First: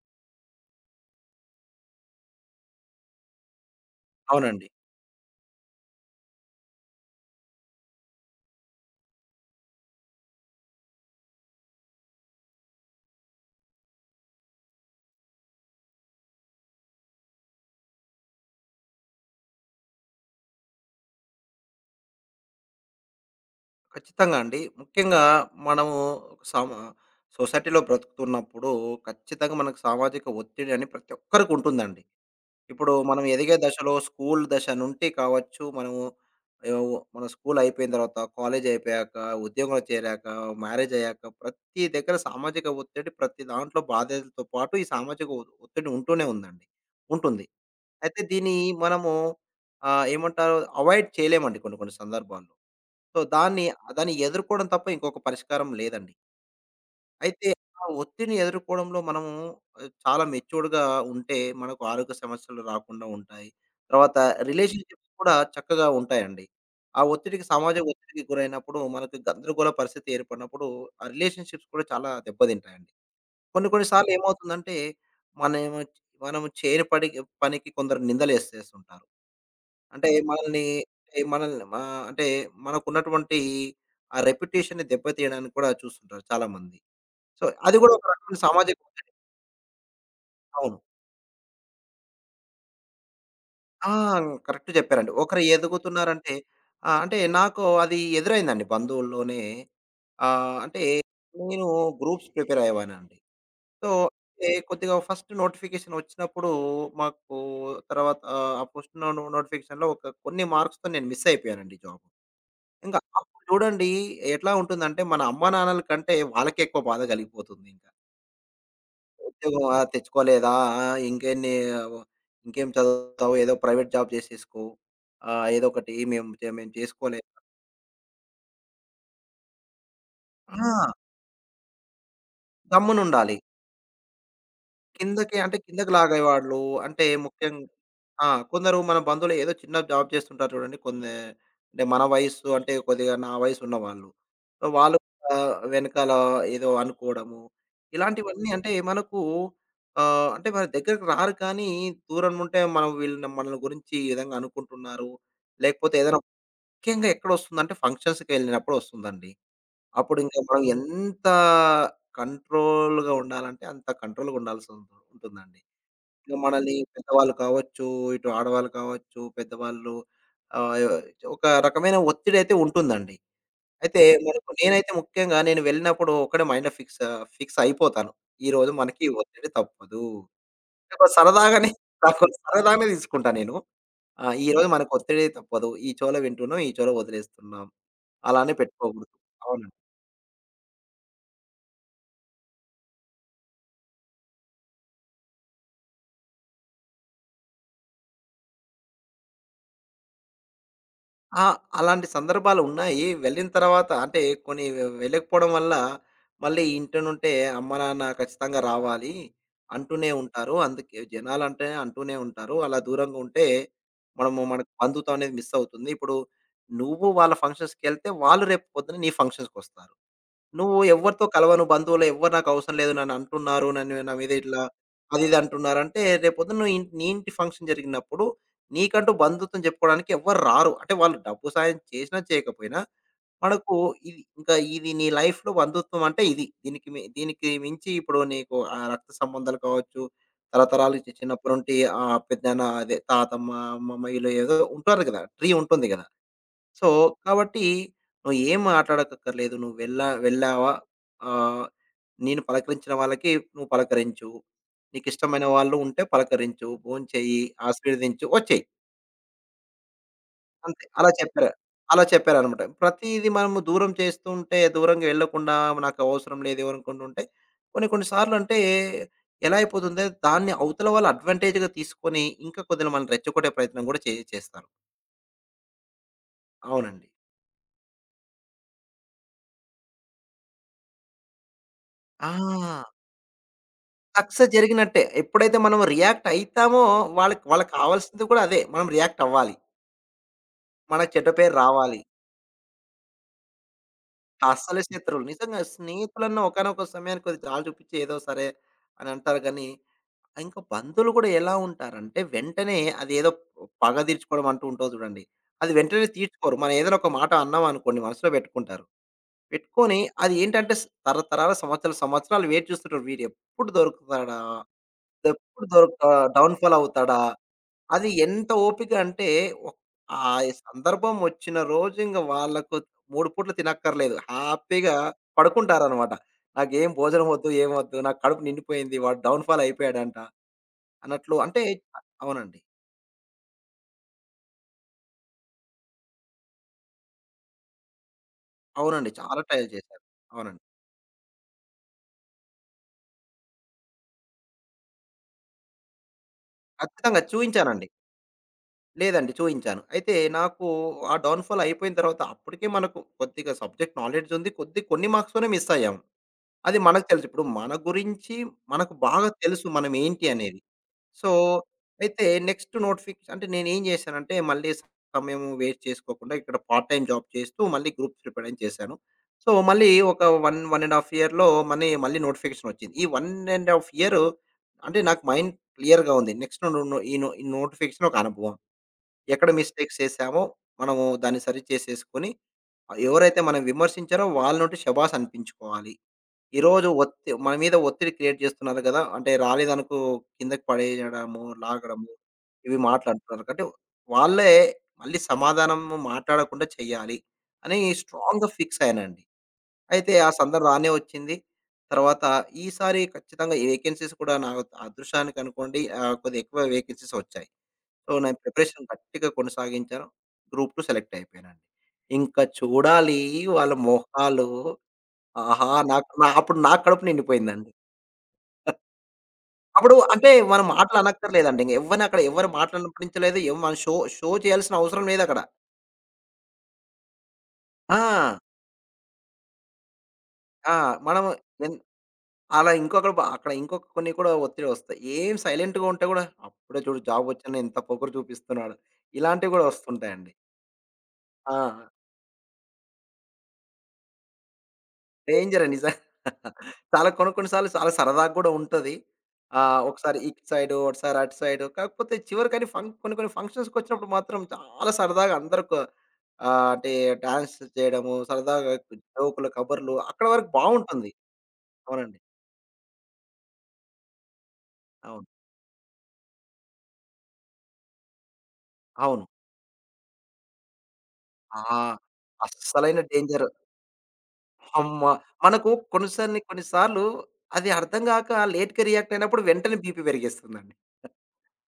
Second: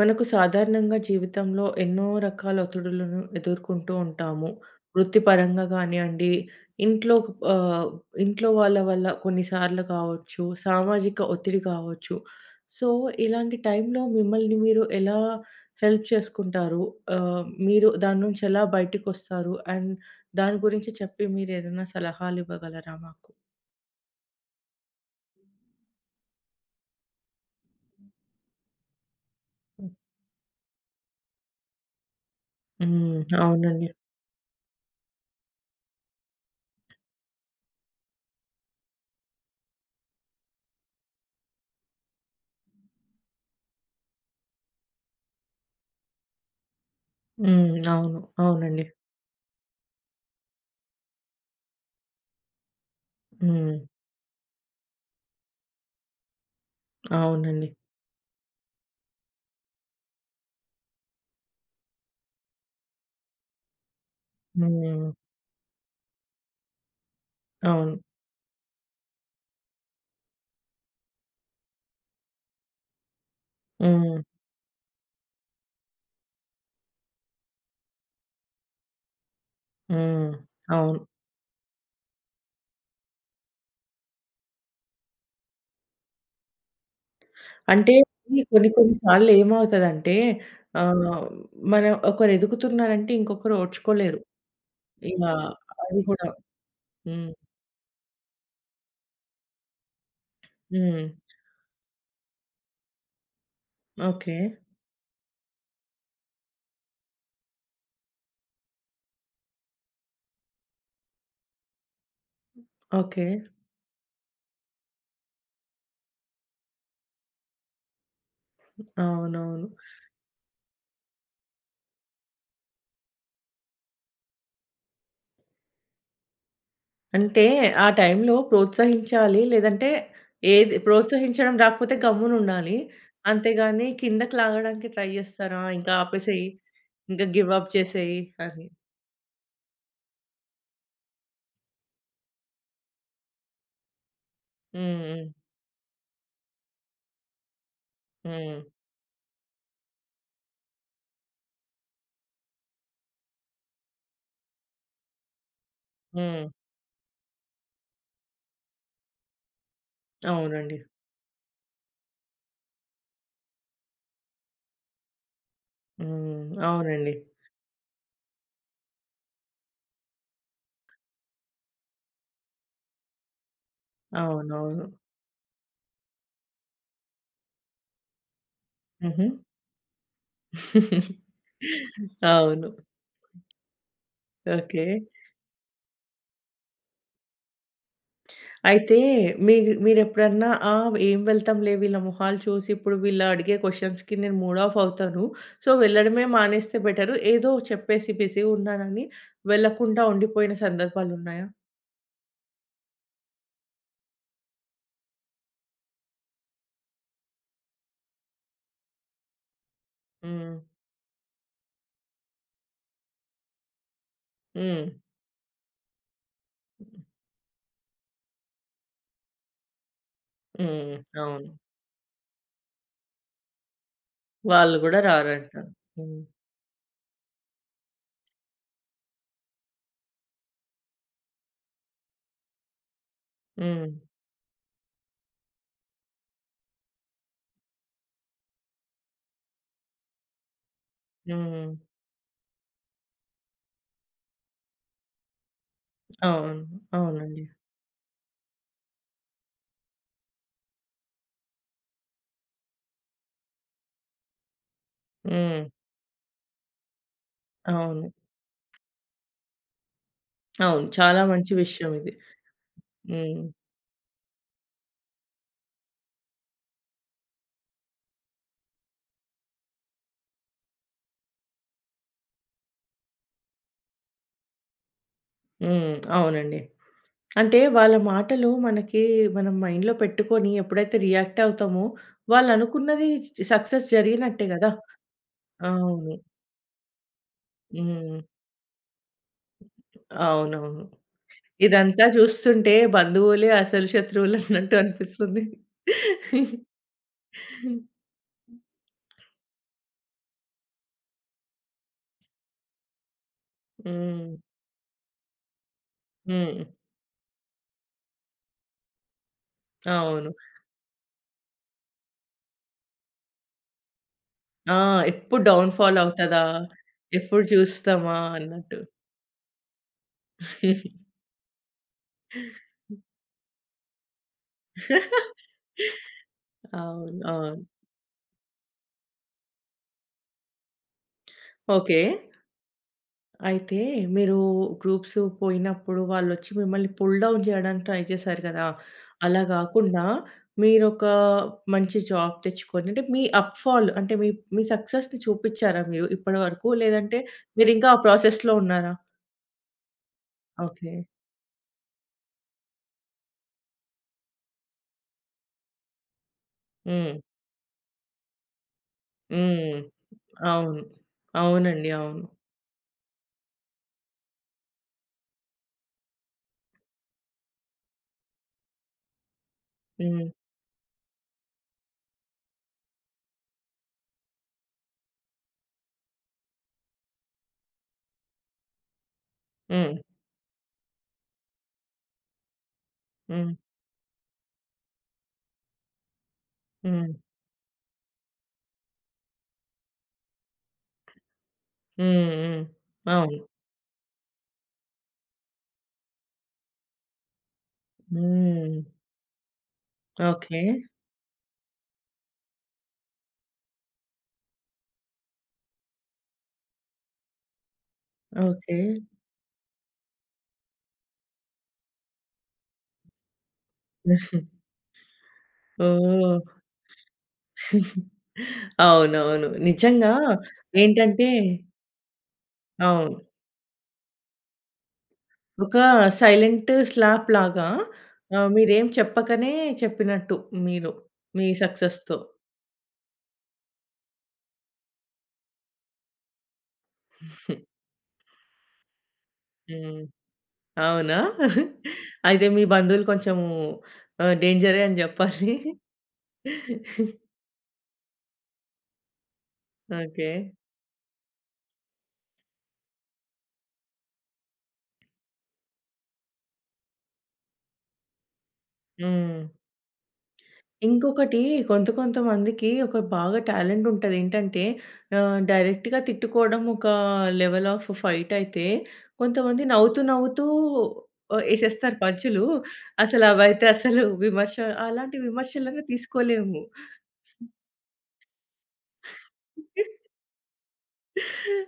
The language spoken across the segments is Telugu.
మనకు సాధారణంగా జీవితంలో ఎన్నో రకాల ఒత్తిడులను ఎదుర్కొంటూ ఉంటాము. అవునండి. వృత్తిపరంగా కానియండి, ఇంట్లో ఆహ్, ఇంట్లో వాళ్ళ వల్ల కొన్నిసార్లు కావచ్చు, సామాజిక ఒత్తిడి కావచ్చు. సో, ఇలాంటి టైంలో మిమ్మల్ని మీరు ఎలా హెల్ప్ చేసుకుంటారు? మీరు దాని నుంచి ఎలా బయటికొస్తారు? అండ్ దాని గురించి చెప్పి మీరేదైనా సలహాలు ఇవ్వగలరా మాకు? ఖచ్చితంగా అండి. ముఖ్యంగా మనము సమ సొసైటీలో బ్రతుకుతున్నప్పుడు ఖచ్చితంగా మనకు హ్మ్. సామాజిక ఒత్తిడి అని ప్రతి ఒక్కరికి ఉంటుందండి. ఇప్పుడు హ్మ్. మనం ఎదిగే అవునండి. దశలో స్కూల్ దశ నుండి కావచ్చు, మనము ఏవో మన స్కూల్ అయిపోయిన తర్వాత, కాలేజ్ అయిపోయాక, ఉద్యోగంలో చేరాక, మ్యారేజ్ అయ్యాక ప్రతి దగ్గర సామాజిక ఒత్తిడి ప్రతి దాంట్లో బాధ్యతలతో పాటు ఈ సామాజిక ఒత్తిడి ఉంటూనే ఉందండి. ఉంటుంది. హ్మ్. అయితే అవును. దీన్ని అవునండి. మనము ఏమంటారు అవాయిడ్ చేయలేమండి కొన్ని కొన్ని సందర్భాల్లో. సో, దాన్ని హ్మ్. దాన్ని ఎదుర్కోవడం తప్ప ఇంకొక పరిష్కారం లేదండి. అయితే అవునండి. ఆ ఒత్తిడిని ఎదుర్కోవడంలో మనము చాలా మెచ్యూర్డ్‌గా ఉంటే మనకు ఆరోగ్య సమస్యలు రాకుండా ఉంటాయి. తర్వాత రిలేషన్‌షిప్స్ హ్మ్. కూడా చక్కగా ఉంటాయండి. ఆ ఒత్తిడికి సామాజిక అవును. ఒత్తిడికి గురైనప్పుడు మనకు గందరగోళ పరిస్థితి ఏర్పడినప్పుడు ఆ రిలేషన్‌షిప్స్ కూడా చాలా దెబ్బతింటాయండి. కొన్ని కొన్ని సార్లు హ్మ్. ఏమవుతుందంటే మనము మనం చేయని పనికి కొందరు నిందలేసేస్తుంటారు. అంటే హ్మ్. మనల్ని అవును. అంటే మనల్ని మా అంటే మనకున్నటువంటి ఆ రెప్యుటేషన్‌ని దెబ్బతీయడానికి కూడా చూస్తుంటారు చాలామంది. సో, అది అంటే కూడా ఒక రకమైన ఈ కొన్ని సామాజిక కొన్ని ఒత్తిడి. సార్లు ఏమవుతదంటే అవును. ఆహ్, మనం ఒకరు ఎదుగుతున్నారంటే ఇంకొకరు ఆ! ఓర్చుకోలేరు. కరెక్ట్ చెప్పారండి. ఇగ ఒకరు అది గూడా. ఎదుగుతున్నారంటే అంటే హ్మ్. నాకు అది ఎదురైందండి బంధువుల్లోనే. అంటే హ్మ్. నేను గ్రూప్స్ ప్రిపేర్ అయ్యేవాడినండి. So, okay. అంటే కొద్దిగా ఫస్ట్ నోటిఫికేషన్ వచ్చినప్పుడు మాకు తర్వాత ఆ ఫస్ట్ నోటిఫికేషన్‌లో ఒక కొన్ని మార్క్స్‌తో నేను మిస్ అయిపోయానండి జాబ్. ఇంకా ఓకే. అప్పుడు చూడండి ఎట్లా ఉంటుందంటే, మన అమ్మానాన్నల కంటే వాళ్ళకే ఎక్కువ బాధ కలిగిపోతుంది ఇంకా. ఉద్యోగం అవునవును. ఆ! తెచ్చుకోలేదా? ఆ! ఇంకెన్ని ఆ, ఇంకేం చదువుతావు? ఏదో ప్రైవేట్ జాబ్ చేసేసుకో. ఏదో ఒకటి మేము చేసుకోలేం. అంటే ఆ టైంలో ప్రోత్సహించాలి. లేదంటే ఏది ఆ! ప్రోత్సహించడం రాకపోతే గమ్మునుండాలి. గమ్మునుండాలి. అంతేగాని కిందకి లాగడానికి ట్రై జేస్తారా? కిందకి ఇంకా ఆపేసేయి. లాగేవాళ్ళు. అంటే ఇంకా గివ్ ముఖ్యం అప్ చేసేయి ఆ! అని. కొందరు మన బంధువులు ఏదో చిన్న జాబ్ చేస్తుంటారు చూడండి. కొన్ని అంటే మన వయస్సు అంటే కొద్దిగా నా వయస్సు ఉన్నవాళ్ళు. సో, వాళ్ళు హ్మ్. హ్మ్. కూడా వెనకాల ఏదో అనుకోవడము. ఇలాంటివన్నీ హ్మ్. అంటే మనకు అంటే మన దగ్గరకి రారు కానీ దూరం నుంటే మనం వీళ్ళు మన గురించి ఈ విధంగా అనుకుంటున్నారు. లేకపోతే ఏదైనా హ్మ్. ముఖ్యంగా ఎక్కడొస్తుందంటే ఫంక్షన్స్‌కి వెళ్ళినప్పుడు వస్తుందండి. అప్పుడు ఇంకా మనం అవునండి. ఎంత కంట్రోల్‌గా ఉండాలంటే అంత కంట్రోల్‌గా ఉంటుందండి. ఇక హ్మ్. మనల్ని అవునండి. పెద్దవాళ్ళు కావచ్చు, ఇటు ఆడవాళ్ళు కావచ్చు, పెద్దవాళ్ళు ఆహ్, ఒక రకమైన ఒత్తిడైతే ఉంటుందండి. అయితే మనకు అవునవును. నేనైతే ముఖ్యంగా నేను వెళ్ళినప్పుడు ఒక్కడే మైండ్‌లో ఫిక్స్ ఫిక్స్ అయిపోతాను. ఈరోజు మనకి ఈ హుహు. ఒత్తిడి తప్పదు. ఒక సరదాగానే నాకు అవును. సరదాగానే తీసుకుంటా నేను. ఆ! ఈరోజు ఓకే. మనకు ఒత్తిడి తప్పదు. ఈ చెవిలో వింటున్నాం. ఈ చెవిలో వదిలేస్తున్నాం. అలానే అయితే పెట్టుకోకూడదు. మీ అవునండి. మీరెప్పుడన్నా ఏం వెళ్తాంలే వీళ్ళ మొహాలు చూసి ఇప్పుడు వీళ్ళు అడిగే క్వెషన్స్‌కి నేను మూడ్ ఆఫ్ అవుతాను. సో, వెళ్ళడమే మానేస్తే బెటరు. ఏదో చెప్పేసి బిజీగా ఉన్నానని వెళ్ళకుండా ఉండిపోయిన ఆ! సందర్భాలున్నాయా? అలాంటి సందర్భాలున్నాయి. వెళ్ళిన తర్వాత అంటే కొన్ని వెళ్ళకపోవడం వల్ల, మళ్ళీ ఇంటనుంటే అమ్మ, నాన్న ఖచ్చితంగా రావాలి అంటూనే హ్మ్. ఉంటారు. అందుకే జనాలంటే అంటూనే ఉంటారు. అలా దూరంగా ఉంటే మనకు హ్మ్. బంధుత్వం అనేది మిస్ అవుతుంది. ఇప్పుడు నువ్వు వాళ్ళ ఫంక్షన్స్‌కెళ్తే, వాళ్ళు రేపు పొద్దున నీ ఫంక్షన్స్‌కొస్తారు. నువ్వు హ్మ్. ఎవరితో అవును. కలవను, బంధువులు ఎవ్వరు నాకవసరం లేదు. నన్నంటున్నారు. నన్ను నా మీద ఇట్లా వాళ్ళు గూడా అది ఇది రారంటారు. అంటున్నారంటే, హ్మ్. రేపొద్దున నువ్వు నీ ఇంటి ఫంక్షన్ జరిగినప్పుడు, నీకంటూ బంధుత్వం చెప్పుకోవడానికి ఎవ్వరు రారు. అంటే వాళ్ళు డబ్బు సాయం చేసినా, చేయకపోయినా మనకు హ్మ్. ఇది ఇంకా ఇది నీ లైఫ్‌లో బంధుత్వం అంటే ఇది. దీనికి మించి ఇప్పుడు నీకు రక్త సంబంధాలు కావచ్చు, తరతరాలు చిన్నప్పటి హ్మ్. నుండి పెద్దనాన్న అదే తాతమ్మ, అమ్మమ్మ వీళ్ళు ఏదో ఉంటారు కదా! ట్రీ ఉంటుంది కదా! అవును. సో, అవునండి. కాబట్టి నువ్వు ఏం మాట్లాడకక్కర్లేదు. నువ్వు వెళ్ళావా? ఆహ్, నేను పలకరించిన వాళ్ళకి నువ్వు పలకరించు. నీకిష్టమైన హ్మ్. వాళ్ళు ఉంటే పలకరించు. భోంచేయి, అవును. ఆశీర్వదించు, వచ్చేయి. అంతే. అవును. అలా చాలా చెప్పారు. మంచి విషయం అలా ఇది. చెప్పారనమాట. ప్రతీది హ్మ్. మనము దూరం చేస్తుంటే, దూరంగా వెళ్ళకుండా నాకవసరం లేదు ఎవరనుకుంటుంటే, కొన్ని కొన్ని సార్లంటే ఎలా అయిపోతుందో దాన్ని అవతల వాళ్ళు అడ్వాంటేజ్‌గా తీసుకొని, ఇంకా కొద్దిగా మనల్ని రెచ్చగొట్టే ప్రయత్నం గూడా చేస్తారు. హ్మ్. అవునండి. అవునండి. అంటే వాళ్ళ మాటలు మనకి మనం మైండ్‌లో పెట్టుకొని ఎప్పుడైతే రియాక్ట్ అవుతామో, ఆ! వాళ్ళనుకున్నది సక్సెస్ జరిగినట్టే సక్సెస్ గదా! జరిగినట్టే. ఎప్పుడైతే మనం అవును. రియాక్ట్ అయితామో, వాళ్ళకి వాళ్ళకి హ్మ్. కావాల్సింది కూడా అదే. మనం రియాక్ట్ అవ్వాలి. అవునవును. మనకు చెడ్డ పేరు రావాలి. ఇదంతా చూస్తుంటే బంధువులే అసలు శత్రువులన్నట్టు అస్సలు శత్రువులు. అనిపిస్తుంది. నిజంగా స్నేహితులన్న ఒకానొక సమయానికి కొద్ది జాలి చూపించి ఏదో సరే అని అంటారు గానీ, ఇంకా బంధువులు కూడా ఎలా ఉంటారంటే, వెంటనే అదేదో పగ హ్మ్. తీర్చుకోవడం అంటూ ఉంటావు చూడండి. అది వెంటనే తీర్చుకోరు. హ్మ్. మనం ఏదైనా ఒక మాట అన్నాం అనుకోండి మనసులో పెట్టుకుంటారు. పెట్టుకొని అవును. అది ఏంటంటే తరతరాల సంవత్సరాలు, సంవత్సరాలు వెయిట్ చూస్తుంటారు. వీడెప్పుడు దొరుకుతాడా? ఆ! ఎప్పుడు ఎప్పుడు డౌన్ ఫాల్ దొరుకుతాడా? అవుతదా? డౌన్‌ఫాల్ అవుతాడా? ఎప్పుడు అది చూస్తామా ఎంత అన్నట్టు. ఓపిక అంటే ఒక్ ఆ సందర్భం వచ్చిన రోజు ఇంక వాళ్ళకు 3 పూటలు తినక్కర్లేదు. హ్యాపీగా పడుకుంటారనమాట. నాకేం అవును. భోజనం వద్దు, అవును. ఏం వద్దు. నాకు కడుపు నిండిపోయింది. వాడు డౌన్ ఫాల్ అయిపోయాడంట అన్నట్లు అంటే ఓకే. అవునండి. అయితే మీరు గ్రూప్స్ పోయినప్పుడు వాళ్ళొచ్చి మిమ్మల్ని పుల్ డౌన్ చేయడానికి ట్రై చేశారు కదా! అవునండి. చాలా అలా ట్రైల్ చేశాను. గాకుండా అవునండి. మీరొక మంచి జాబ్ తెచ్చుకొని అంటే మీ అప్‌ఫాల్ అంటే మీ మీ సక్సెస్‌ని చూపిచ్చారా మీరు ఇప్పటి వరకు? లేదంటే ఖచ్చితంగా చూయించానండి. మీరింకా ఆ ప్రాసెస్‌లో ఉన్నారా? లేదండి చూయించాను. అయితే నాకు ఓకే. ఆ డౌన్ ఫాల్ అయిపోయిన తర్వాత అప్పటికే మనకు కొద్దిగా సబ్జెక్ట్ నాలెడ్జ్ ఉంది. కొద్ది కొన్ని మార్క్స్‌తోనే మిస్ అయ్యాము. అది మనకు హ్మ్. తెలుసు. ఇప్పుడు మన గురించి మనకు బాగా తెలుసు హ్మ్. మనం ఏంటి అనేది. అవును. సో, అవునండి. అవును. అయితే నెక్స్ట్ నోటిఫికేషన్ అంటే నేనేం జేశానంటే, మళ్ళీ సమయం వేస్ట్ చేసుకోకుండా ఇక్కడ పార్ట్ టైమ్ జాబ్ చేస్తూ మళ్ళీ గ్రూప్ ప్రిపేరెన్స్ చేశాను. సో, మళ్ళీ ఒక హ్మ్. 1, 1 ½ ఇయర్‌లో మళ్ళీ మళ్ళీ నోటిఫికేషన్ వచ్చింది. ఈ 1 ½ ఇయర్ అంటే నాకు మైండ్ క్లియర్‌గా ఉంది. నెక్స్ట్ ను ను ఈ నో ఈ నోటిఫికేషన్ ఒక అనుభవం. ఎక్కడ హ్మ్. మిస్టేక్స్ చేశామో మనము దాన్ని సరి చేసేసుకొని, ఎవరైతే హ్మ్. మనం విమర్శించారో వాళ్ళ నుండి శభాస్ అనిపించుకోవాలి. ఈరోజు హ్మ్. మన మీద ఒత్తిడి క్రియేట్ చేస్తున్నారు కదా! అంటే రాలేదనుకో కిందకి పడేయడము, లాగడము హ్మ్. హ్మ్. ఇవి అవును. మాటలంటున్నారు. అంటే వాళ్ళే మళ్ళీ సమాధానం మాట్లాడకుండా చేయాలి అని స్ట్రాంగ్‌గా హ్మ్. ఫిక్స్ అయ్యానండి. అయితే ఆ ఓకే. సందర్భం రానే వచ్చింది. తర్వాత ఈసారి ఖచ్చితంగా ఈ వేకెన్సీస్ కూడా నా అదృష్టానికి అనుకోండి కొద్దిగా ఎక్కువ వేకెన్సీస్ వచ్చాయి. సో, నేను ఓకే. ప్రిపరేషన్ గట్టిగా కొనసాగించాను. గ్రూప్ 2 సెలెక్ట్ అయిపోయానండి. ఇంకా చూడాలి వాళ్ళ మొహాలు. ఆహా! నాకు ఓహ్! నా కడుపు నిండిపోయిందండి. అవునవును. అప్పుడు నిజంగా అంటే మనం మాటలు ఏంటంటే అనక్కర్లేదండి. ఇంక ఎవ్వరిని అక్కడ ఎవరు అవును. మాటలనిపించలేదు. ఎవ్ మనం షో షో చేయాల్సిన అవసరం లేదక్కడ. ఒక సైలెంట్ స్లాప్ లాగా ఆ! మీరేం చెప్పకనే చెప్పినట్టు ఆ! మీరు. మనం మీ ఎన్ సక్సెస్‌తో. అలా ఇంకొకడు అక్కడ ఇంకొక కొన్ని కూడా ఒత్తిడొస్తాయి. ఏం సైలెంట్‌గా ఉంటే కూడా అప్పుడే చూడు జాబొచ్చింది ఎంత పొగరు చూపిస్తున్నాడు. ఇలాంటివి కూడా హ్మ్. వస్తుంటాయండి. అవునా? ఆ! అయితే మీ బంధువులు కొంచెము డేంజరే అని జెప్పాలి. డేంజరే నిజం. చాలా కొన్ని కొన్ని సార్లు చాలా సరదాగా గూడా ఉంటది. ఒకసారి ఓకే. ఇటు సైడు, ఒకసారి అటు సైడు. కాకపోతే చివరికని కొన్ని కొన్ని ఫంక్షన్స్‌కొచ్చినప్పుడు మాత్రం చాలా సరదాగా అందరూ అంటే డాన్స్ చేయడము, సరదాగా హ్మ్. జోకులు, కబుర్లు అక్కడి వరకు బావుంటుంది. ఇంకొకటి అవునండి. కొంతమందికి ఒక బాగా టాలెంట్ ఉంటది. ఏంటంటే అవును. డైరెక్ట్‌గా తిట్టుకోవడం ఒక లెవెల్ ఆఫ్ ఫైట్ అయితే, అవును. కొంతమంది నవ్వుతూ నవ్వుతూ ఆ! ఎసేస్తారు పంచులు. అస్సలైన అసలు డేంజర్. అవైతే అసలు విమర్శ అమ్మ! అలాంటి మనకు విమర్శలను కొన్నిసార్లు తీసుకోలేము. కొన్ని సార్లు అది అర్థం గాక లేట్‌గా రియాక్ట్ అయినప్పుడు వెంటనే బీపీ పెరిగేస్తుందండి.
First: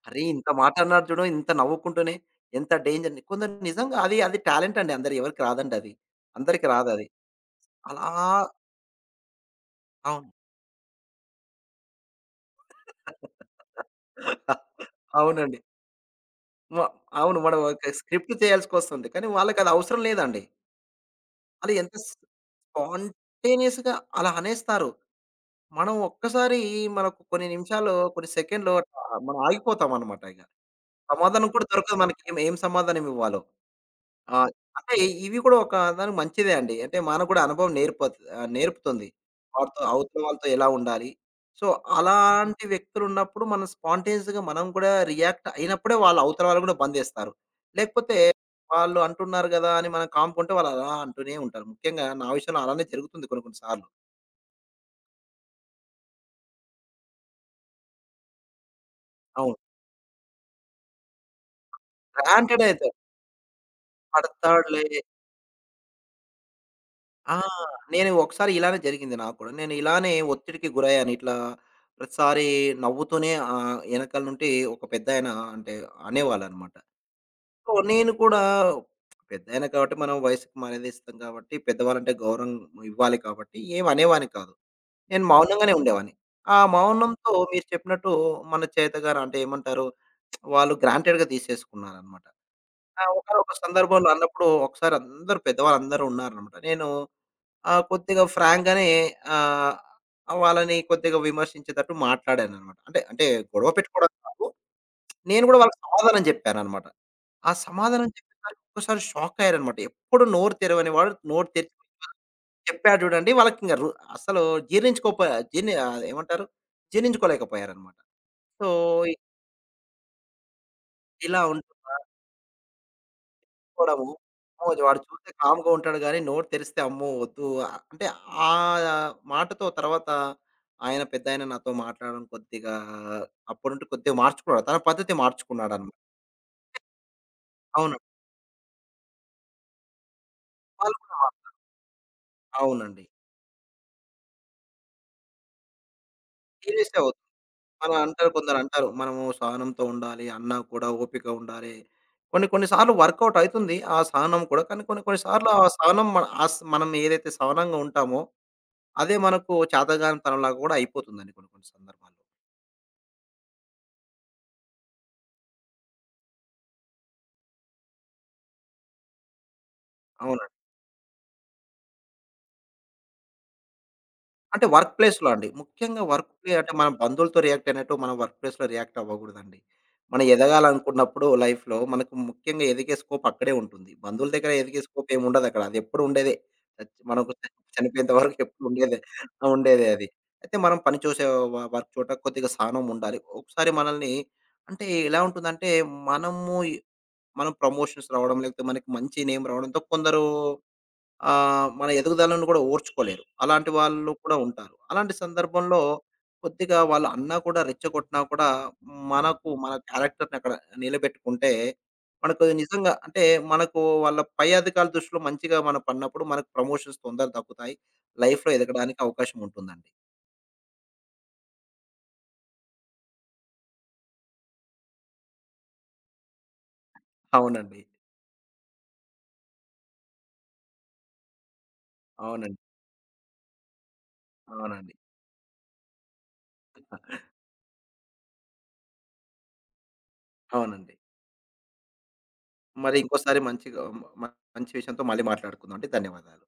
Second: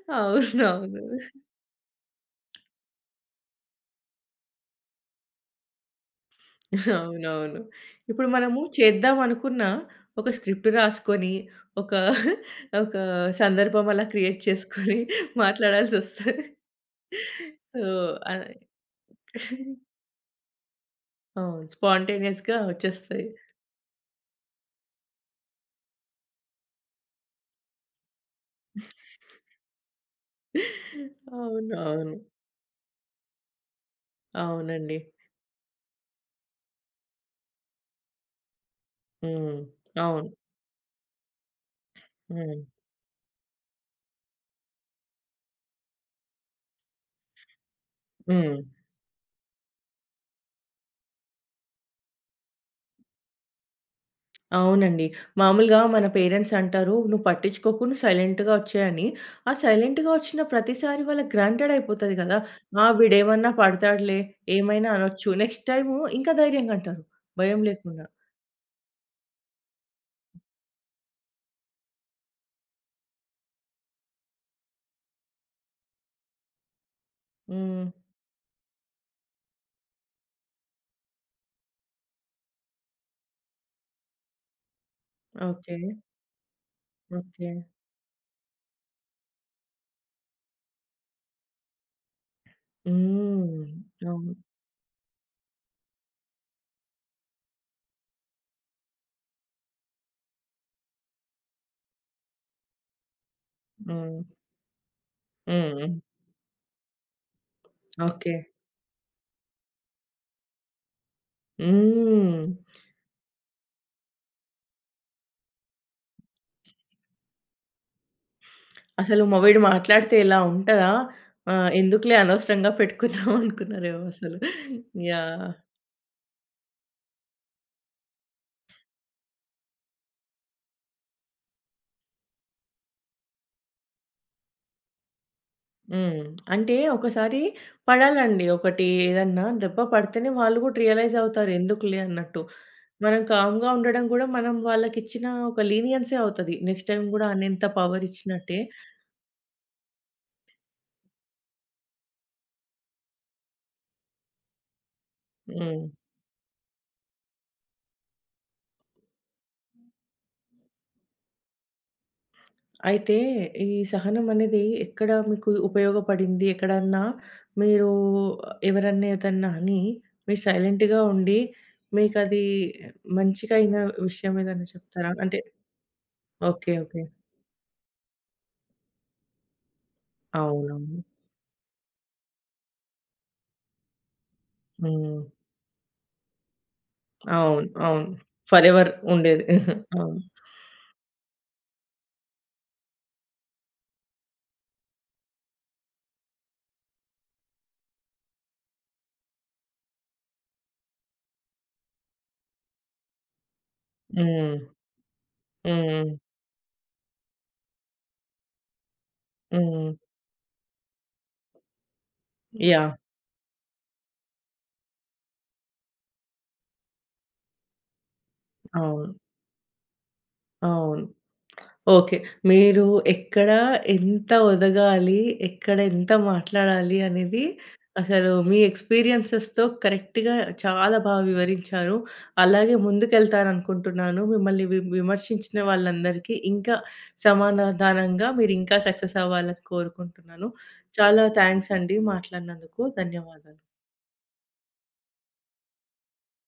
అరే! ఇంత మాట అవునవును. అన్నారు చూడు. ఇంత నవ్వుకుంటూనే ఎంత డేంజర్‌ని కొందరు నిజంగా అది అది టాలెంట్ అండి. అందరు ఎవరికి రాదండి అది. అందరికి రాదది. అవునవును. అలా ఇప్పుడు మనము చేద్దాం అనుకున్నా, ఒక అవును. స్క్రిప్ట్ రాసుకొని, ఒక ఒక సందర్భం అలా క్రియేట్ చేసుకొని అవునండి. మాట్లాడాల్సొస్తది. మ అవును. మనం సో, ఒక స్క్రిప్ట్ ఆహ్, చేయాల్సికొస్తుంది. కానీ వాళ్ళకది అవసరం లేదండి. అవును. అది ఎంత స్ స్పాంటేనియస్‌గా వచ్చేస్తాయి. స్పాంటేనియస్‌గా అలా అనేస్తారు. మనం ఒక్కసారి మనకు కొన్ని నిమిషాలు, కొన్ని సెకండ్‌లు అట్లా మనం ఆగిపోతామనమాట ఇక. సమాధానం కూడా దొరకదు అవునవును. మనకి. ఏం సమాధానం ఇవ్వాలో. ఆ! అంటే అవునండి. ఇవి కూడా ఒక దానికి మంచిదే అండి. అంటే మనకు కూడా అనుభవం నేర్పుతుంది. హ్మ్. అవతల అవును. వాళ్ళతో ఎలా ఉండాలి? సో, హ్మ్. అలాంటి వ్యక్తులున్నప్పుడు మనం స్పాంటేనియస్‌గా మనం కూడా రియాక్ట్ అయినప్పుడే అవతల వాళ్ళు కూడా బందేస్తారు. లేకపోతే హ్మ్. వాళ్ళు అంటున్నారు గదా! అని మనం కాముకుంటే వాళ్ళు అలా అంటూనే ఉంటారు. ముఖ్యంగా నా విషయంలో అలానే జరుగుతుంది కొన్ని కొన్ని సార్లు. అవునండి. మామూలుగా మన పేరెంట్స్ అంటారు, "నువ్వు పట్టించుకోకు, నువ్వు సైలెంట్‌గా ఒచ్చేయని." ఆ అవును. సైలెంట్‌గా ఒచ్చిన ప్రతిసారి వాళ్ళకి గ్రాంటెడ్ అయిపోతది గదా! గ్రాంటెడ్ అయితే ఆ! వీడేమన్నా పడతాడులే, పడతాడులే. ఏమైనా అనొచ్చు. నెక్స్ట్ టైము ఇంకా ధైర్యంగా అంటారు, ఆ! భయం లేకుండా. నేను ఒకసారి ఇలానే జరిగింది నాకు కూడా. నేను ఇలానే ఒత్తిడికి గురయ్యాను. ఇట్లా ప్రతిసారి నవ్వుతూనే ఎనకాల నుండి ఒక పెద్దాయన అంటే అనేవాళ్ళనమాట. సో, హ్మ్. నేను కూడా పెద్దాయన కాబట్టి మనం వయసుకి మర్యాదిస్తాం కాబట్టి, పెద్దవాళ్ళంటే గౌరవం ఇవ్వాలి కాబట్టి ఏమి అనేవాడిని కాదు. నేను మౌనంగానే ఓకే. ఉండేవాడిని. ఆ మౌనంతో ఓకే. మీరు చెప్పినట్టు మన చేతగాని అంటే ఏమంటారు వాళ్ళు గ్రాంటెడ్‌గా తీసేసుకున్నారనమాట. ఆ! హ్మ్. ఒకానొక సందర్భంలో అవును. అన్నప్పుడు ఒకసారి అందరూ పెద్దవాళ్ళందరూ ఉన్నారనమాట. నేను ఆ! కొద్దిగా ఫ్రాంక్ గానే ఆహ్, వాళ్ళని కొద్దిగా విమర్శించేటట్టు మాట్లాడాననమాట. అంటే, గొడవ పెట్టుకోవడం హ్మ్. కాదు. నేను గూడా వాళ్ళకి హ్మ్. సమాధానం జెప్పాననమాట. ఆ సమాధానం ఓకే. చెప్పేసరికి ఒక్కసారి షాక్ అయ్యారనమాట. ఎప్పుడు నోరు తెరవని వాడు నోరు తెరిచి హ్మ్. చెప్పాడు జూడండి. వాళ్ళకింక రు అసలు జీర్ణించుకోక ఏమంటారు? జీర్ణించుకోలేకపోయారనమాట. సో, అసలు మా వీడు మాట్లాడితే ఇలా ఉంటదా? ఇలా ఆ! ఉంటుంది. ఎందుకులే అనవసరంగా పెట్టుకున్నాం అనుకున్నారేమో తీసుకోవడము. అసలు. అవును. వాడు చూస్తే యాహ్! కామ్‌గా ఉంటాడు గానీ, నోరు తెరిస్తే అమ్మో! వద్దు అంటే ఆ మాటతో తర్వాత ఆయన పెద్దాయన నాతో మాట్లాడడం కొద్దిగా అప్పటి నుండి కొద్దిగా మార్చుకున్నాడు. తన పద్ధతి మార్చుకున్నాడన్నమాట. హ్మ్. అంటే ఒకసారి అవునండి. పడాలండి. ఒకటి ఏదన్నా దెబ్బ పడితేనే వాళ్ళు గూడా వాళ్ళు కూడా రియలైజ్ మా అవుతారు ఎందుకులే అన్నట్టు. అవునండి. మనం కామ్‌గా ఉండడం గూడా మనం వాళ్ళకిచ్చిన ఒక లీనియన్సే అవుతది. నెక్స్ట్ సీరియస్‌గా టైమ్ అవుతుంది. గూడా అనేంత మనం పవర్ అంటారు ఇచ్చినట్టే. కొందరంటారు. మనము సహనంతో ఉండాలి. అన్నా కూడా ఓపిక ఉండాలి. కొన్ని కొన్ని సార్లు వర్కౌట్ అయితుంది. ఆ సహనం కూడా. కానీ కొన్ని కొన్ని సార్లు ఆ హ్మ్. సహనం మన ఆస్ మనం ఏదైతే సహనంగా ఉంటామో, అదే మనకు చేతగానితనంలాగా కూడా అయిపోతుందండి కొన్ని కొన్ని సందర్భాల్లో. అయితే ఈ సహనం అనేది ఎక్కడ మీకు ఉపయోగపడింది? ఎక్కడన్నా మీరు ఎవరన్నా ఏదన్నా అని మీరు అవును. సైలెంట్‌గా ఉండి మీకది మంచిగయిన విషయం అంటే ఏదన్నా వర్క్ చెప్తారా? ప్లేస్‌లో అంటే అండి. ముఖ్యంగా వర్క్ ప్లే అంటే ఓకే. మనం ఓకే. బంధువులతో రియాక్ట్ అయినట్టు మనం వర్క్ ప్లేస్‌లో రియాక్ట్ అవ్వకూడదండి. మనం అవునవును. ఎదగాలనుకున్నప్పుడు లైఫ్‌లో మనకు ముఖ్యంగా ఎదిగే స్కోప్ అక్కడే ఉంటుంది. బంధువుల దగ్గర ఎదిగే స్కోప్ హ్మ్. ఏమి ఉండదక్కడ. అది ఎప్పుడు ఉండేదే. మనకు అవును. అవును. చనిపోయేంత వరకు ఎప్పుడు ఫరెవర్ ఉండేదే. ఉండేది. ఆ! ఉండేదే అది. అవును. అయితే మనం పని చూసే వర్క్ చోట కొద్దిగా సహనం ఉండాలి. ఒకసారి మనల్ని అంటే ఎలా ఉంటుందంటే మనము మనం ప్రమోషన్స్ రావడం లేకపోతే మనకి మంచి నేమ్ రావడంతో కొందరు మన ఎదుగుదలను కూడా ఓర్చుకోలేరు. అలాంటి వాళ్ళు కూడా హ్మ్. ఉంటారు. అలాంటి సందర్భంలో హ్మ్. కొద్దిగా వాళ్ళు అన్నా కూడా రెచ్చగొట్టినా కూడా మనకు మన హ్మ్. క్యారెక్టర్‌ని అక్కడ నిలబెట్టుకుంటే, మనకు నిజంగా యాహ్! అంటే మనకు వాళ్ళ పై అధికారుల దృష్టిలో మంచిగా మనం పడినప్పుడు మనకు ప్రమోషన్స్ తొందరగా దక్కుతాయి. లైఫ్‌లో ఎదగడానికి అవును. అవకాశం ఉంటుందండి. అవును. ఓకే. మీరు ఎక్కడ ఎంత ఒదగాలి, ఎక్కడ ఎంత మాట్లాడాలి అనేది అవునండి. అసలు మీ ఎక్స్‌పీరియన్సెస్‌తో కరెక్ట్‌గా చాలా బా వివరించారు. అవునండి. అలాగే ముందుకెళ్తారనుకుంటున్నాను. మిమ్మల్ని అవునండి. విమర్శించిన వాళ్ళందరికీ ఇంకా సమాధానంగా మీరింకా సక్సెస్ అవ్వాలని కోరుకుంటున్నాను. అవునండి. చాలా థ్యాంక్స్ అండి మాట్లాడినందుకు. మరి ఇంకోసారి ధన్యవాదాలు. మంచిగా మ మంచి విషయంతో మళ్ళీ మాట్లాడుకుందాం అండి. ధన్యవాదాలు.